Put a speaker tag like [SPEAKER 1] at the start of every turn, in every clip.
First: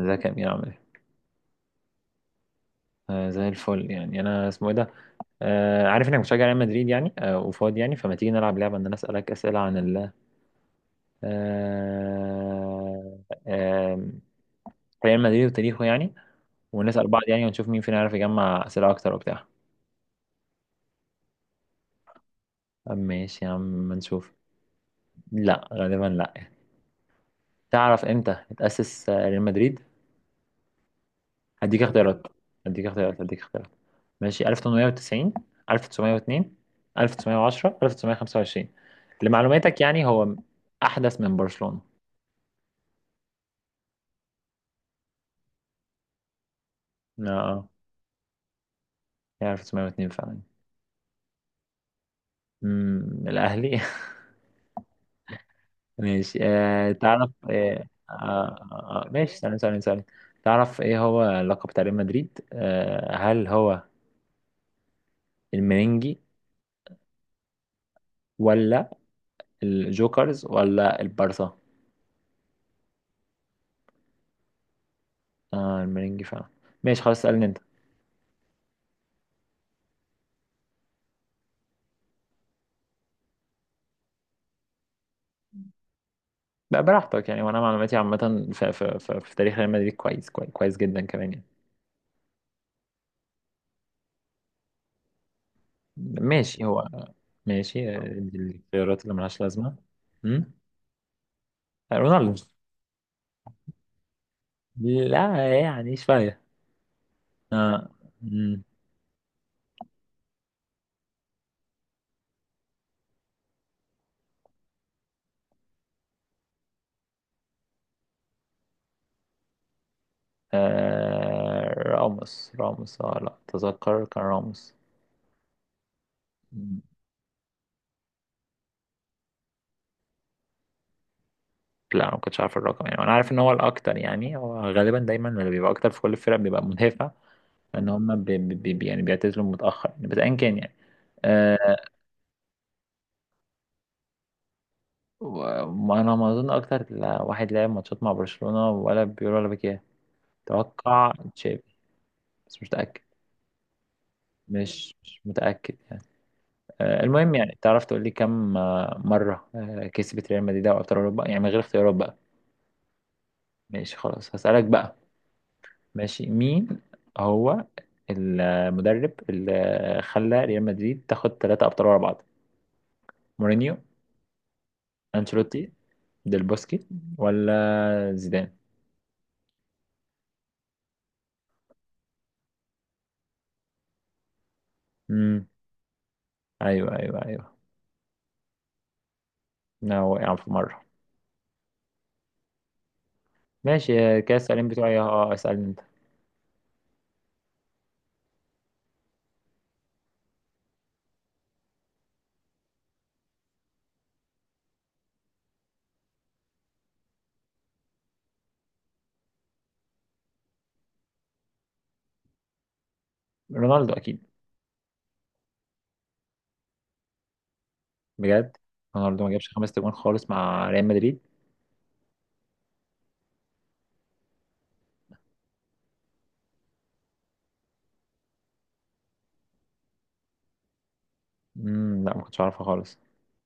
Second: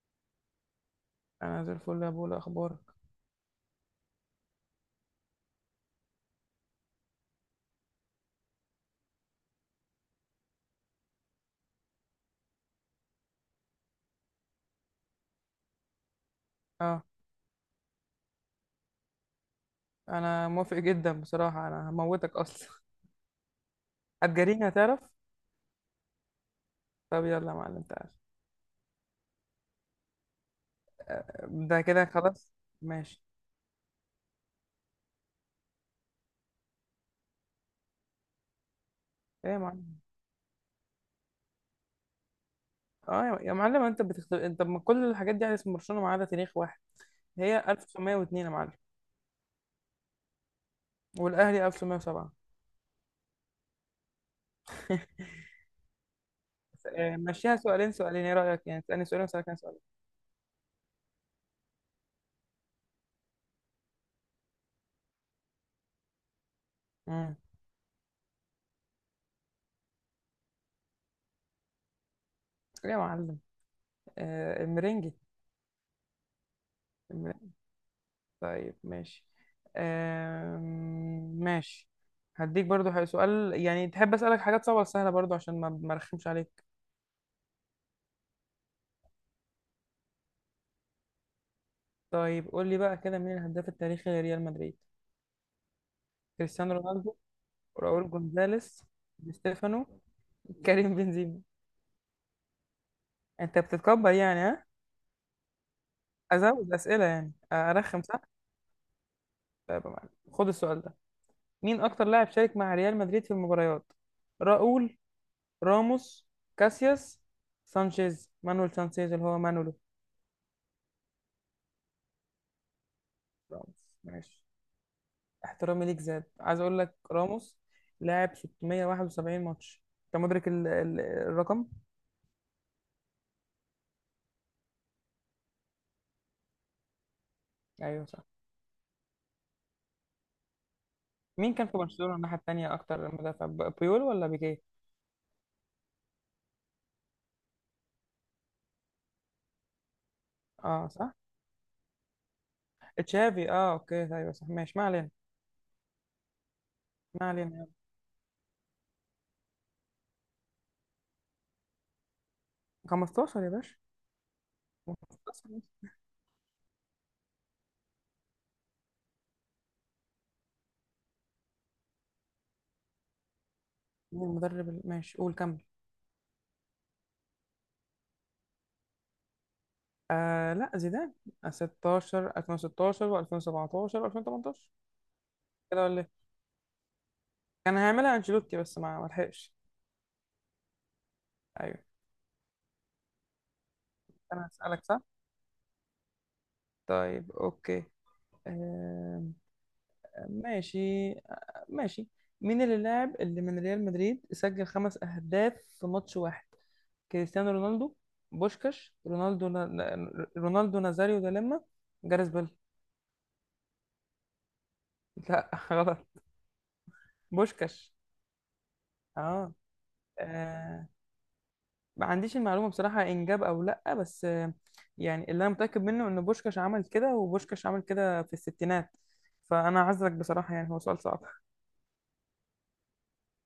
[SPEAKER 1] ازيك يا امير، عامل ايه؟
[SPEAKER 2] انا زي الفل يا بولا، اخبارك؟
[SPEAKER 1] آه، زي الفل. يعني انا اسمه ايه ده؟ عارف انك بتشجع ريال مدريد يعني وفاضي. يعني فما تيجي نلعب لعبه ان انا اسالك اسئله عن ال آه آه ريال مدريد وتاريخه، يعني
[SPEAKER 2] اه،
[SPEAKER 1] ونسال بعض يعني، ونشوف مين فينا يعرف يجمع اسئله اكتر وبتاع.
[SPEAKER 2] انا موافق جدا بصراحه، انا هموتك اصلا.
[SPEAKER 1] آه، ماشي يا عم، ما نشوف.
[SPEAKER 2] هتجريني هتعرف.
[SPEAKER 1] لا، غالبا لا.
[SPEAKER 2] طب يلا يا معلم،
[SPEAKER 1] تعرف
[SPEAKER 2] تعال.
[SPEAKER 1] امتى اتاسس ريال مدريد؟
[SPEAKER 2] ده
[SPEAKER 1] هديك
[SPEAKER 2] كده
[SPEAKER 1] اختيارات
[SPEAKER 2] خلاص.
[SPEAKER 1] هديك اختيارات
[SPEAKER 2] ماشي.
[SPEAKER 1] هديك اختيارات ماشي، 1890، 1902، 1910، 1925؟
[SPEAKER 2] ايه يا
[SPEAKER 1] لمعلوماتك
[SPEAKER 2] معلم؟
[SPEAKER 1] يعني هو أحدث من برشلونة.
[SPEAKER 2] اه يا معلم، انت بتختار. انت ما كل الحاجات دي على اسم برشلونه ما عدا تاريخ واحد. هي
[SPEAKER 1] اه،
[SPEAKER 2] 1902 يا معلم،
[SPEAKER 1] هي 1902 فعلا.
[SPEAKER 2] والاهلي 1907.
[SPEAKER 1] الأهلي.
[SPEAKER 2] بس.
[SPEAKER 1] ماشي، تعرف،
[SPEAKER 2] مشيها سؤالين سؤالين، ايه رايك يعني تسالني سؤالين
[SPEAKER 1] ماشي،
[SPEAKER 2] واسالك
[SPEAKER 1] ثانية
[SPEAKER 2] انا سؤالين؟
[SPEAKER 1] ثانية ثانية. تعرف ايه هو لقب بتاع ريال مدريد؟ هل هو المرنجي
[SPEAKER 2] امم
[SPEAKER 1] ولا الجوكرز ولا البارسا؟
[SPEAKER 2] ايه يا معلم؟ آه المرنجي.
[SPEAKER 1] آه، المرنجي فعلا. ماشي، خلاص اسألني انت.
[SPEAKER 2] طيب ماشي. ماشي. هديك برضو سؤال، يعني تحب أسألك حاجات صعبة ولا سهلة؟ برضو عشان ما أرخمش عليك.
[SPEAKER 1] بقى براحتك يعني، وانا معلوماتي عامه في تاريخ ريال مدريد كويس، كويس، كويس جدا كمان يعني.
[SPEAKER 2] طيب قول لي بقى كده، مين الهداف التاريخي لريال مدريد؟
[SPEAKER 1] ماشي
[SPEAKER 2] كريستيانو
[SPEAKER 1] هو.
[SPEAKER 2] رونالدو،
[SPEAKER 1] ماشي،
[SPEAKER 2] راؤول
[SPEAKER 1] دي
[SPEAKER 2] جونزاليس،
[SPEAKER 1] الخيارات اللي
[SPEAKER 2] دي
[SPEAKER 1] ملهاش لازمه.
[SPEAKER 2] ستيفانو،
[SPEAKER 1] امم.
[SPEAKER 2] كريم بنزيما.
[SPEAKER 1] رونالدو.
[SPEAKER 2] أنت بتتكبر يعني، ها؟
[SPEAKER 1] لا، يعني شويه.
[SPEAKER 2] أزود أسئلة يعني،
[SPEAKER 1] آه.
[SPEAKER 2] أرخم صح؟
[SPEAKER 1] مم.
[SPEAKER 2] طيب يا معلم، خد السؤال ده. مين أكتر لاعب شارك مع ريال مدريد في المباريات؟ راؤول، راموس، كاسياس، سانشيز، مانويل سانشيز اللي هو مانولو.
[SPEAKER 1] آه، راموس، راموس، اه لا،
[SPEAKER 2] راموس.
[SPEAKER 1] تذكر كان
[SPEAKER 2] ماشي.
[SPEAKER 1] راموس.
[SPEAKER 2] احترامي ليك زاد، عايز اقول
[SPEAKER 1] مم.
[SPEAKER 2] لك راموس لاعب 671 ماتش. انت مدرك الرقم؟
[SPEAKER 1] لا، انا ما كنتش عارف الرقم، يعني انا عارف ان هو الاكتر يعني، هو غالبا دايما اللي بيبقى اكتر في كل الفرق بيبقى مدافع. لان
[SPEAKER 2] ايوه صح.
[SPEAKER 1] هم بي بي بي يعني بيعتزلوا متاخر يعني، بس ايا كان يعني.
[SPEAKER 2] مين كان
[SPEAKER 1] آه،
[SPEAKER 2] في برشلونة الناحية التانية اكتر مدافع، بيول ولا بيكيه؟
[SPEAKER 1] وانا ما اظن اكتر واحد لعب ماتشات مع برشلونة ولا بيقول ولا بكيه.
[SPEAKER 2] اه
[SPEAKER 1] اتوقع
[SPEAKER 2] صح،
[SPEAKER 1] تشافي، بس مش متأكد.
[SPEAKER 2] تشافي. اه اوكي، ايوه صح، ماشي ما
[SPEAKER 1] مش
[SPEAKER 2] علينا.
[SPEAKER 1] مش متأكد. آه،
[SPEAKER 2] ما
[SPEAKER 1] المهم
[SPEAKER 2] علينا
[SPEAKER 1] يعني
[SPEAKER 2] يلا.
[SPEAKER 1] تعرف تقول لي كم مرة كسبت ريال مدريد دوري ابطال اوروبا؟ يعني من غير اختيارات بقى.
[SPEAKER 2] 15 يا باشا.
[SPEAKER 1] ماشي، خلاص هسألك بقى.
[SPEAKER 2] 15 مين؟
[SPEAKER 1] ماشي، مين هو المدرب اللي خلى ريال مدريد تاخد ثلاثة ابطال ورا بعض؟ مورينيو،
[SPEAKER 2] المدرب ماشي قول كمل.
[SPEAKER 1] انشيلوتي، ديل بوسكي ولا زيدان؟
[SPEAKER 2] آه لا، زيدان. 16، 2016 و2017 و2018.
[SPEAKER 1] امم.
[SPEAKER 2] كده ولا إيه؟
[SPEAKER 1] ايوه ايوه ايوه.
[SPEAKER 2] كان هيعملها انشيلوتي بس ما لحقش.
[SPEAKER 1] لا، وقع في مرة.
[SPEAKER 2] ايوه.
[SPEAKER 1] ماشي، آه، كاس
[SPEAKER 2] انا
[SPEAKER 1] السؤالين
[SPEAKER 2] هسألك
[SPEAKER 1] بتوعي.
[SPEAKER 2] صح.
[SPEAKER 1] اه، اسألني انت.
[SPEAKER 2] طيب اوكي. آم، ماشي. ماشي. مين اللي لاعب اللي من ريال مدريد سجل خمس اهداف في ماتش واحد؟ كريستيانو رونالدو، بوشكاش، رونالدو رونالدو نازاريو دا لما، جاريث بيل.
[SPEAKER 1] رونالدو اكيد.
[SPEAKER 2] لا، غلط. بوشكاش.
[SPEAKER 1] بجد؟ رونالدو ما جابش
[SPEAKER 2] اه.
[SPEAKER 1] خمس تجوان خالص مع
[SPEAKER 2] آه،
[SPEAKER 1] ريال مدريد.
[SPEAKER 2] ما عنديش المعلومة بصراحة إن جاب أو لأ، بس يعني اللي أنا متأكد منه إن بوشكاش عمل كده، وبوشكاش عمل كده في الستينات، فأنا أعذرك بصراحة، يعني هو سؤال صعب.
[SPEAKER 1] لا، ما كنتش اعرفها خالص.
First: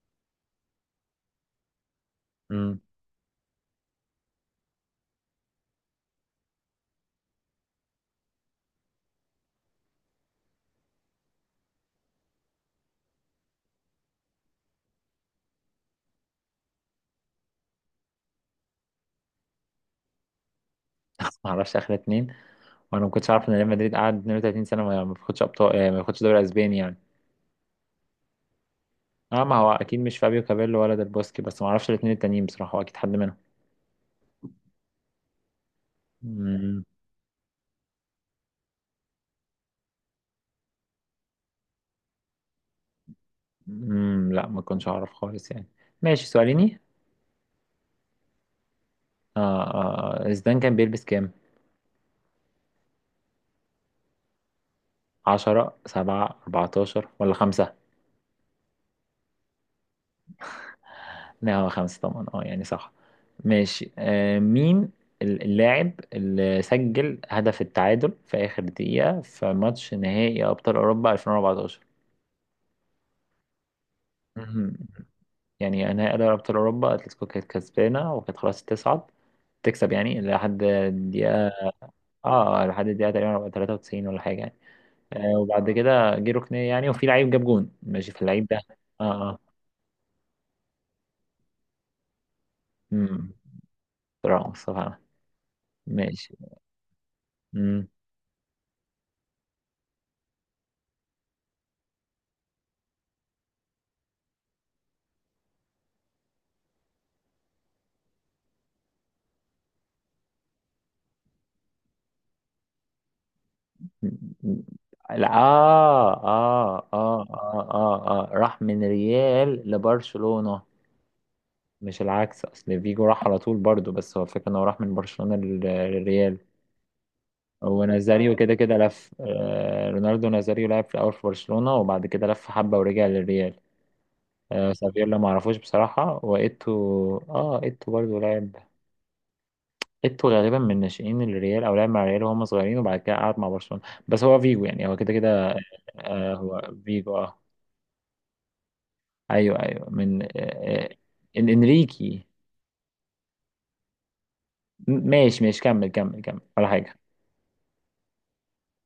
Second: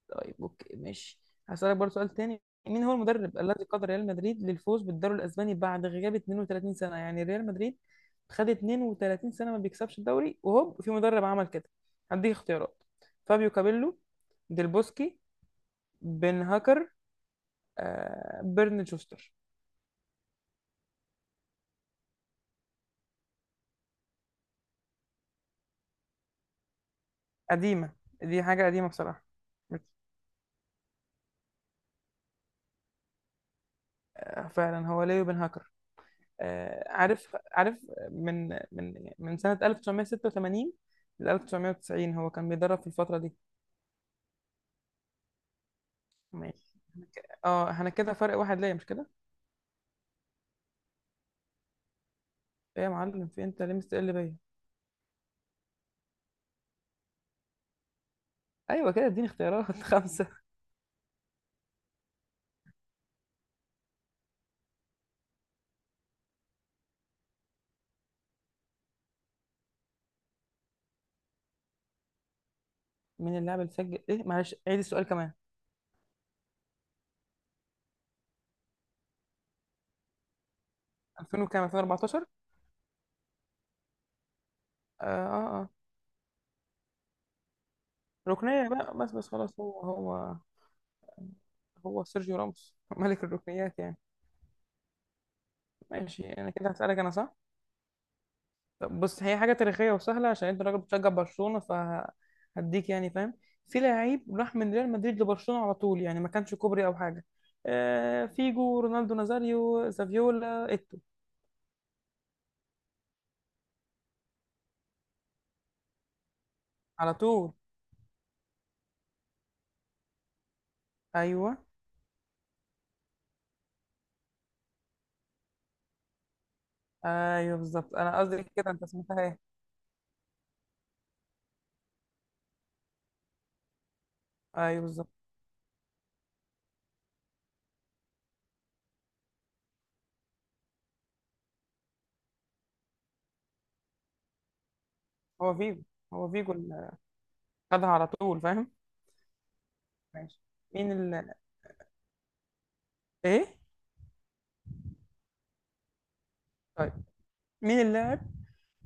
[SPEAKER 2] طيب اوكي ماشي. هسألك برضه سؤال تاني.
[SPEAKER 1] امم.
[SPEAKER 2] مين هو المدرب الذي قاد ريال مدريد للفوز بالدوري الاسباني بعد غياب 32 سنة؟ يعني ريال مدريد خد 32 سنة ما بيكسبش الدوري وهوب في مدرب عمل كده. هديك اختيارات. فابيو كابيلو، ديل بوسكي، بن هاكر، آه بيرن شوستر.
[SPEAKER 1] ما اعرفش اخر اتنين. وانا ما كنتش عارف ان ريال مدريد قعد 32 سنه ما بياخدش ابطال، آه، ما بياخدش دوري اسباني يعني.
[SPEAKER 2] قديمة، دي حاجة قديمة بصراحة.
[SPEAKER 1] اه، ما هو اكيد مش فابيو كابيلو ولا ديل بوسكي، بس ما اعرفش الاتنين التانيين بصراحه. هو اكيد حد منهم.
[SPEAKER 2] فعلا هو ليو بن هاكر.
[SPEAKER 1] امم.
[SPEAKER 2] عارف عارف من سنة 1986 ل 1990، هو كان بيدرب في الفترة دي.
[SPEAKER 1] لا، ما كنتش اعرف خالص يعني. ماشي،
[SPEAKER 2] ماشي
[SPEAKER 1] سؤاليني.
[SPEAKER 2] إحنا احنا كده فرق واحد ليا، مش كده؟
[SPEAKER 1] آه. زيدان كان بيلبس كام؟
[SPEAKER 2] ايه يا معلم؟ في انت ليه مستقل بيا.
[SPEAKER 1] 10، 7، 14 ولا 5؟
[SPEAKER 2] ايوه كده، اديني اختيارات خمسه.
[SPEAKER 1] لا، هو خمسة طبعا، اه يعني صح. ماشي، مين اللاعب اللي سجل هدف التعادل في آخر دقيقة في ماتش نهائي أبطال أوروبا 2014؟
[SPEAKER 2] مين اللاعب اللي سجل ايه؟ معلش
[SPEAKER 1] مهم.
[SPEAKER 2] عيد السؤال كمان.
[SPEAKER 1] يعني نهائي أبطال أوروبا، أتلتيكو كانت كسبانة وكانت خلاص تصعد، تكسب يعني لحد
[SPEAKER 2] 2000
[SPEAKER 1] الدقيقة.
[SPEAKER 2] وكام؟ 2014.
[SPEAKER 1] اه، لحد الدقيقة تقريبا 93 ولا حاجة يعني.
[SPEAKER 2] اه
[SPEAKER 1] آه،
[SPEAKER 2] اه اه.
[SPEAKER 1] وبعد كده جه ركنية يعني، وفي لعيب جاب جون. ماشي في اللعيب ده؟
[SPEAKER 2] ركنيه بقى،
[SPEAKER 1] اه.
[SPEAKER 2] بس
[SPEAKER 1] اه.
[SPEAKER 2] خلاص، هو هو سيرجيو راموس ملك
[SPEAKER 1] امم.
[SPEAKER 2] الركنيات يعني.
[SPEAKER 1] مصطفى عمل.
[SPEAKER 2] ماشي.
[SPEAKER 1] ماشي.
[SPEAKER 2] انا كده هسألك انا صح.
[SPEAKER 1] مم.
[SPEAKER 2] طب بص، هي حاجة تاريخية وسهلة عشان انت راجل بتشجع برشلونة، فهديك يعني فاهم. في لعيب راح من ريال مدريد لبرشلونة على طول، يعني ما كانش كوبري او حاجة. آه فيجو، رونالدو نازاريو، زافيولا، ايتو.
[SPEAKER 1] لا،
[SPEAKER 2] على طول.
[SPEAKER 1] راح من ريال لبرشلونة،
[SPEAKER 2] ايوه.
[SPEAKER 1] مش العكس. أصل فيجو راح على طول برضو، بس هو الفكرة إنه راح من برشلونة للريال.
[SPEAKER 2] ايوه
[SPEAKER 1] هو
[SPEAKER 2] بالظبط، انا
[SPEAKER 1] نازاريو، اه
[SPEAKER 2] قصدي
[SPEAKER 1] كده
[SPEAKER 2] كده.
[SPEAKER 1] كده
[SPEAKER 2] انت
[SPEAKER 1] لف.
[SPEAKER 2] سمعتها ايه؟
[SPEAKER 1] رونالدو نازاريو لعب في الأول في برشلونة، وبعد كده لف حبة ورجع للريال. آه،
[SPEAKER 2] ايوه بالظبط.
[SPEAKER 1] سافيولا معرفوش بصراحة. وإيتو، آه إيتو برضو لعب. إيتو غالبا من ناشئين الريال أو لعب مع الريال وهم صغيرين، وبعد كده قعد مع برشلونة. بس هو فيجو يعني، هو كده
[SPEAKER 2] هو
[SPEAKER 1] كده.
[SPEAKER 2] فيجو. هو
[SPEAKER 1] آه،
[SPEAKER 2] فيجو
[SPEAKER 1] هو
[SPEAKER 2] اللي
[SPEAKER 1] فيجو آه.
[SPEAKER 2] خدها على طول، فاهم.
[SPEAKER 1] ايوه، ايوه، من آه،
[SPEAKER 2] ماشي.
[SPEAKER 1] آه،
[SPEAKER 2] مين ال...
[SPEAKER 1] انريكي.
[SPEAKER 2] ايه؟
[SPEAKER 1] ماشي ماشي، كمل كمل كمل ولا
[SPEAKER 2] طيب
[SPEAKER 1] حاجه.
[SPEAKER 2] مين اللاعب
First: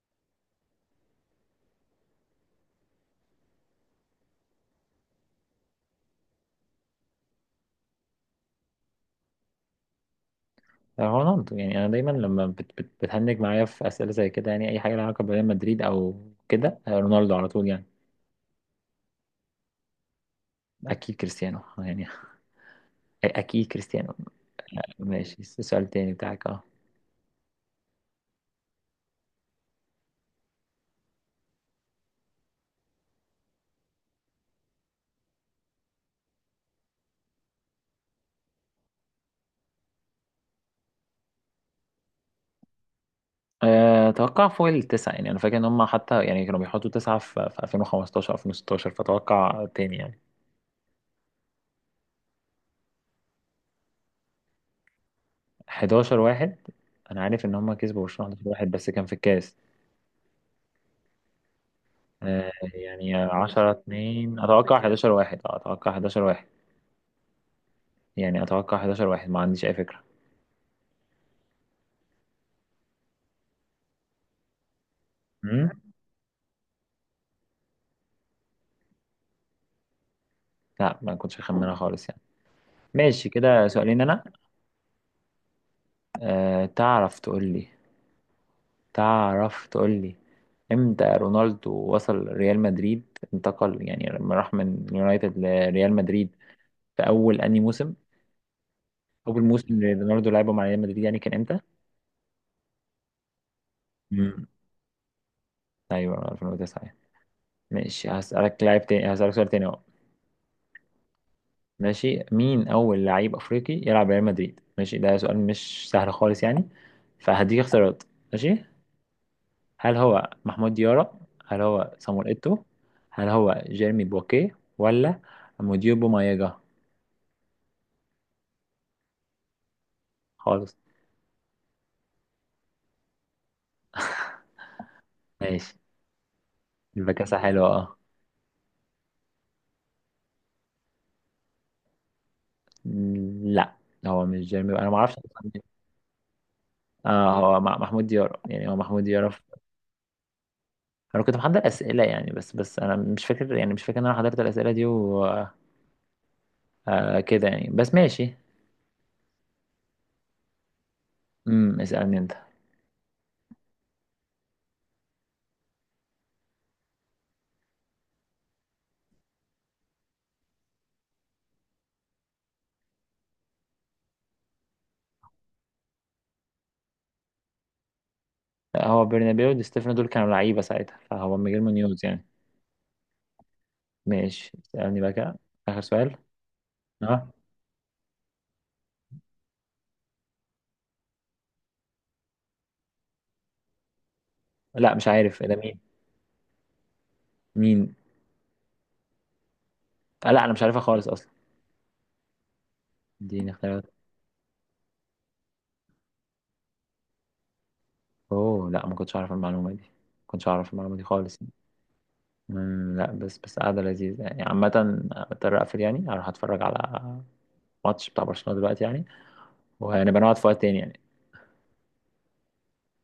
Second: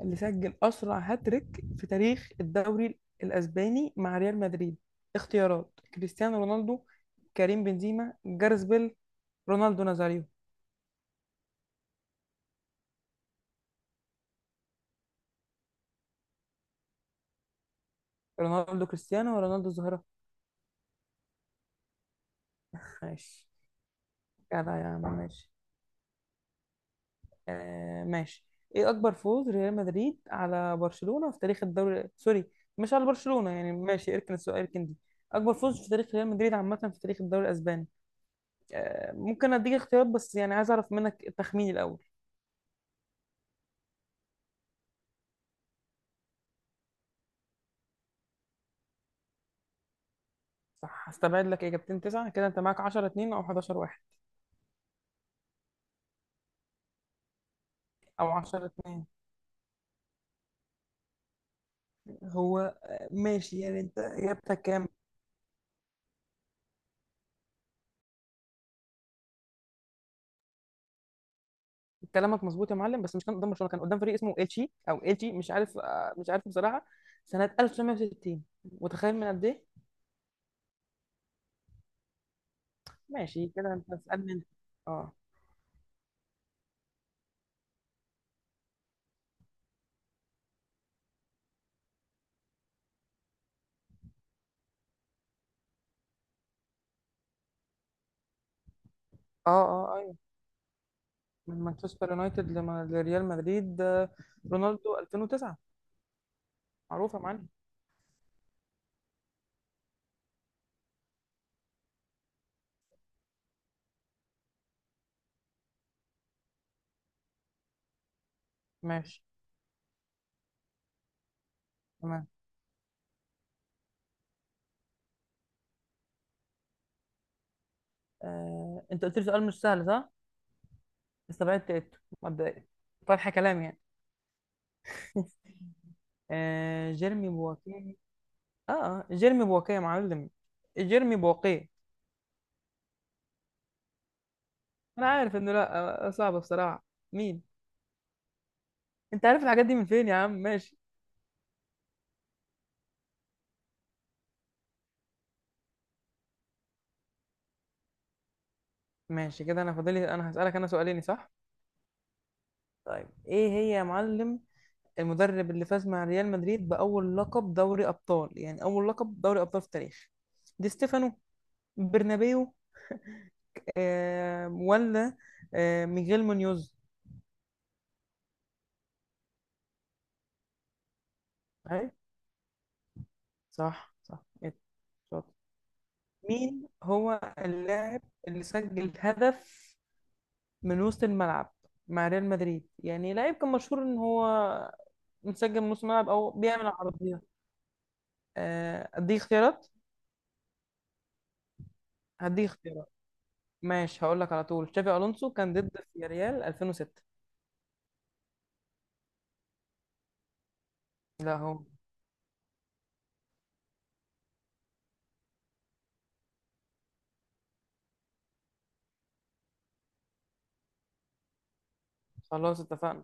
[SPEAKER 2] اللي سجل أسرع هاتريك في تاريخ الدوري الأسباني مع ريال مدريد؟ اختيارات: كريستيانو رونالدو، كريم بنزيما، جارس بيل، رونالدو نازاريو.
[SPEAKER 1] رونالدو، يعني انا دايما لما بت بت بتهنج معايا في اسئله زي كده، يعني اي حاجه لها علاقه بريال مدريد او كده، آه، رونالدو على طول يعني.
[SPEAKER 2] رونالدو كريستيانو ورونالدو الظاهرة.
[SPEAKER 1] اكيد كريستيانو يعني
[SPEAKER 2] ماشي.
[SPEAKER 1] اكيد كريستيانو.
[SPEAKER 2] جدع يا عم
[SPEAKER 1] ماشي،
[SPEAKER 2] ماشي.
[SPEAKER 1] سؤال تاني بتاعك. اه.
[SPEAKER 2] آه ماشي. ايه أكبر فوز ريال مدريد على برشلونة في تاريخ الدوري؟ سوري، مش على برشلونة يعني، ماشي اركن السؤال اركن دي. أكبر فوز في تاريخ ريال مدريد عامة في تاريخ الدوري الأسباني. ممكن أديك اختيارات، بس يعني عايز أعرف منك التخمين الأول.
[SPEAKER 1] آه، اتوقع فوق التسعه يعني. انا فاكر ان هم حتى يعني كانوا بيحطوا تسعه في 2015 2016، فاتوقع تاني يعني.
[SPEAKER 2] صح، هستبعد لك اجابتين تسعة. كده انت معاك 10-2 او 11-1
[SPEAKER 1] 11 واحد. انا عارف ان هم كسبوا
[SPEAKER 2] او
[SPEAKER 1] برشلونه 11
[SPEAKER 2] 10
[SPEAKER 1] واحد، بس
[SPEAKER 2] 2
[SPEAKER 1] كان في الكاس. آه،
[SPEAKER 2] هو
[SPEAKER 1] يعني
[SPEAKER 2] ماشي،
[SPEAKER 1] 10
[SPEAKER 2] يعني انت
[SPEAKER 1] 2.
[SPEAKER 2] اجابتك
[SPEAKER 1] اتوقع
[SPEAKER 2] كام؟
[SPEAKER 1] 11 واحد. آه، اتوقع 11 واحد. يعني اتوقع 11 واحد، ما عنديش اي فكرة.
[SPEAKER 2] كلامك مظبوط يا معلم، بس مش كان قدام برشلونة، كان قدام فريق اسمه اتشي او اتشي، مش
[SPEAKER 1] مم؟
[SPEAKER 2] عارف. مش عارف بصراحة. سنة 1960. متخيل من قد ايه؟
[SPEAKER 1] لا، ما كنتش اخمنها خالص يعني. ماشي
[SPEAKER 2] ماشي
[SPEAKER 1] كده
[SPEAKER 2] كده. انت
[SPEAKER 1] سؤالين انا.
[SPEAKER 2] اسالني انت. اه
[SPEAKER 1] أه تعرف تقول لي تعرف تقول لي امتى رونالدو وصل ريال مدريد؟ انتقل يعني لما راح من اليونايتد لريال مدريد، في اول انهي موسم؟ اول
[SPEAKER 2] اه
[SPEAKER 1] موسم
[SPEAKER 2] اه.
[SPEAKER 1] اللي
[SPEAKER 2] ايوه.
[SPEAKER 1] رونالدو لعبه مع ريال مدريد يعني كان امتى؟
[SPEAKER 2] من مانشستر يونايتد لريال مدريد.
[SPEAKER 1] امم.
[SPEAKER 2] رونالدو 2009.
[SPEAKER 1] ايوه، 2009.
[SPEAKER 2] معروفة يا معلم.
[SPEAKER 1] ماشي هسألك لاعب تاني، هسألك سؤال تاني. ماشي، مين أول لعيب أفريقي يلعب ريال مدريد؟ ماشي، ده سؤال مش سهل خالص يعني، فهديك اختيارات. ماشي.
[SPEAKER 2] ماشي.
[SPEAKER 1] هل هو محمود ديارة؟ هل هو صامويل
[SPEAKER 2] تمام.
[SPEAKER 1] إيتو؟ هل هو جيرمي بوكيه، ولا موديبو مايجا؟
[SPEAKER 2] انت قلت لي سؤال مش سهل صح.
[SPEAKER 1] خالص.
[SPEAKER 2] استبعدت إيتو مبدئيا، طرح كلام يعني.
[SPEAKER 1] ماشي.
[SPEAKER 2] آه
[SPEAKER 1] يبقى
[SPEAKER 2] جيرمي
[SPEAKER 1] كاسة حلوة،
[SPEAKER 2] بواكيه.
[SPEAKER 1] اه.
[SPEAKER 2] اه جيرمي بواكيه يا معلم. جيرمي بواكيه.
[SPEAKER 1] لا، هو مش جيرمي. أنا
[SPEAKER 2] انا
[SPEAKER 1] معرفش
[SPEAKER 2] عارف
[SPEAKER 1] أصلاً
[SPEAKER 2] انه
[SPEAKER 1] مين.
[SPEAKER 2] لا، صعب بصراحة.
[SPEAKER 1] اه،
[SPEAKER 2] مين؟
[SPEAKER 1] هو محمود ديارة يعني، هو محمود
[SPEAKER 2] انت
[SPEAKER 1] ديارة في...
[SPEAKER 2] عارف الحاجات دي من فين يا عم؟ ماشي.
[SPEAKER 1] أنا كنت محضر أسئلة يعني، بس أنا مش فاكر، يعني مش فاكر إن أنا حضرت الأسئلة دي وكده يعني، بس ماشي.
[SPEAKER 2] ماشي كده، انا فاضلي انا هسألك انا سؤالين صح.
[SPEAKER 1] اسألني أنت.
[SPEAKER 2] طيب ايه هي يا معلم؟ المدرب اللي فاز مع ريال مدريد بأول لقب دوري أبطال، يعني أول لقب دوري أبطال في التاريخ. دي ستيفانو، برنابيو، آه ولا آه ميغيل مونيوز.
[SPEAKER 1] لا، هو برنابيو ودي ستيفانو دول كانوا لعيبة ساعتها، فهو ميغيل
[SPEAKER 2] أي
[SPEAKER 1] مونيوز يعني.
[SPEAKER 2] صح صح،
[SPEAKER 1] ماشي،
[SPEAKER 2] إيه،
[SPEAKER 1] اسألني بقى
[SPEAKER 2] شاطر.
[SPEAKER 1] كده. آخر سؤال.
[SPEAKER 2] مين هو
[SPEAKER 1] اه.
[SPEAKER 2] اللاعب اللي سجل هدف من وسط الملعب مع ريال مدريد؟ يعني لاعب كان مشهور ان هو
[SPEAKER 1] لا، مش عارف إيه ده
[SPEAKER 2] مسجل من
[SPEAKER 1] مين.
[SPEAKER 2] وسط الملعب او بيعمل عرضيات.
[SPEAKER 1] مين؟
[SPEAKER 2] اديك اختيارات.
[SPEAKER 1] آه لا، أنا مش عارفها خالص أصلا.
[SPEAKER 2] هديك اختيارات.
[SPEAKER 1] اديني اختيارات.
[SPEAKER 2] ماشي هقول لك على طول، تشافي الونسو كان ضد في ريال 2006.
[SPEAKER 1] أوه لا، ما كنتش أعرف المعلومة دي، ما كنتش أعرف المعلومة دي
[SPEAKER 2] لا
[SPEAKER 1] خالص.
[SPEAKER 2] هو.
[SPEAKER 1] لا، بس بس قاعدة لذيذة يعني عامة. مضطر أقفل يعني، أروح أتفرج على ماتش بتاع برشلونة دلوقتي يعني. وهنبقى نقعد في وقت تاني يعني.
[SPEAKER 2] خلاص اتفقنا.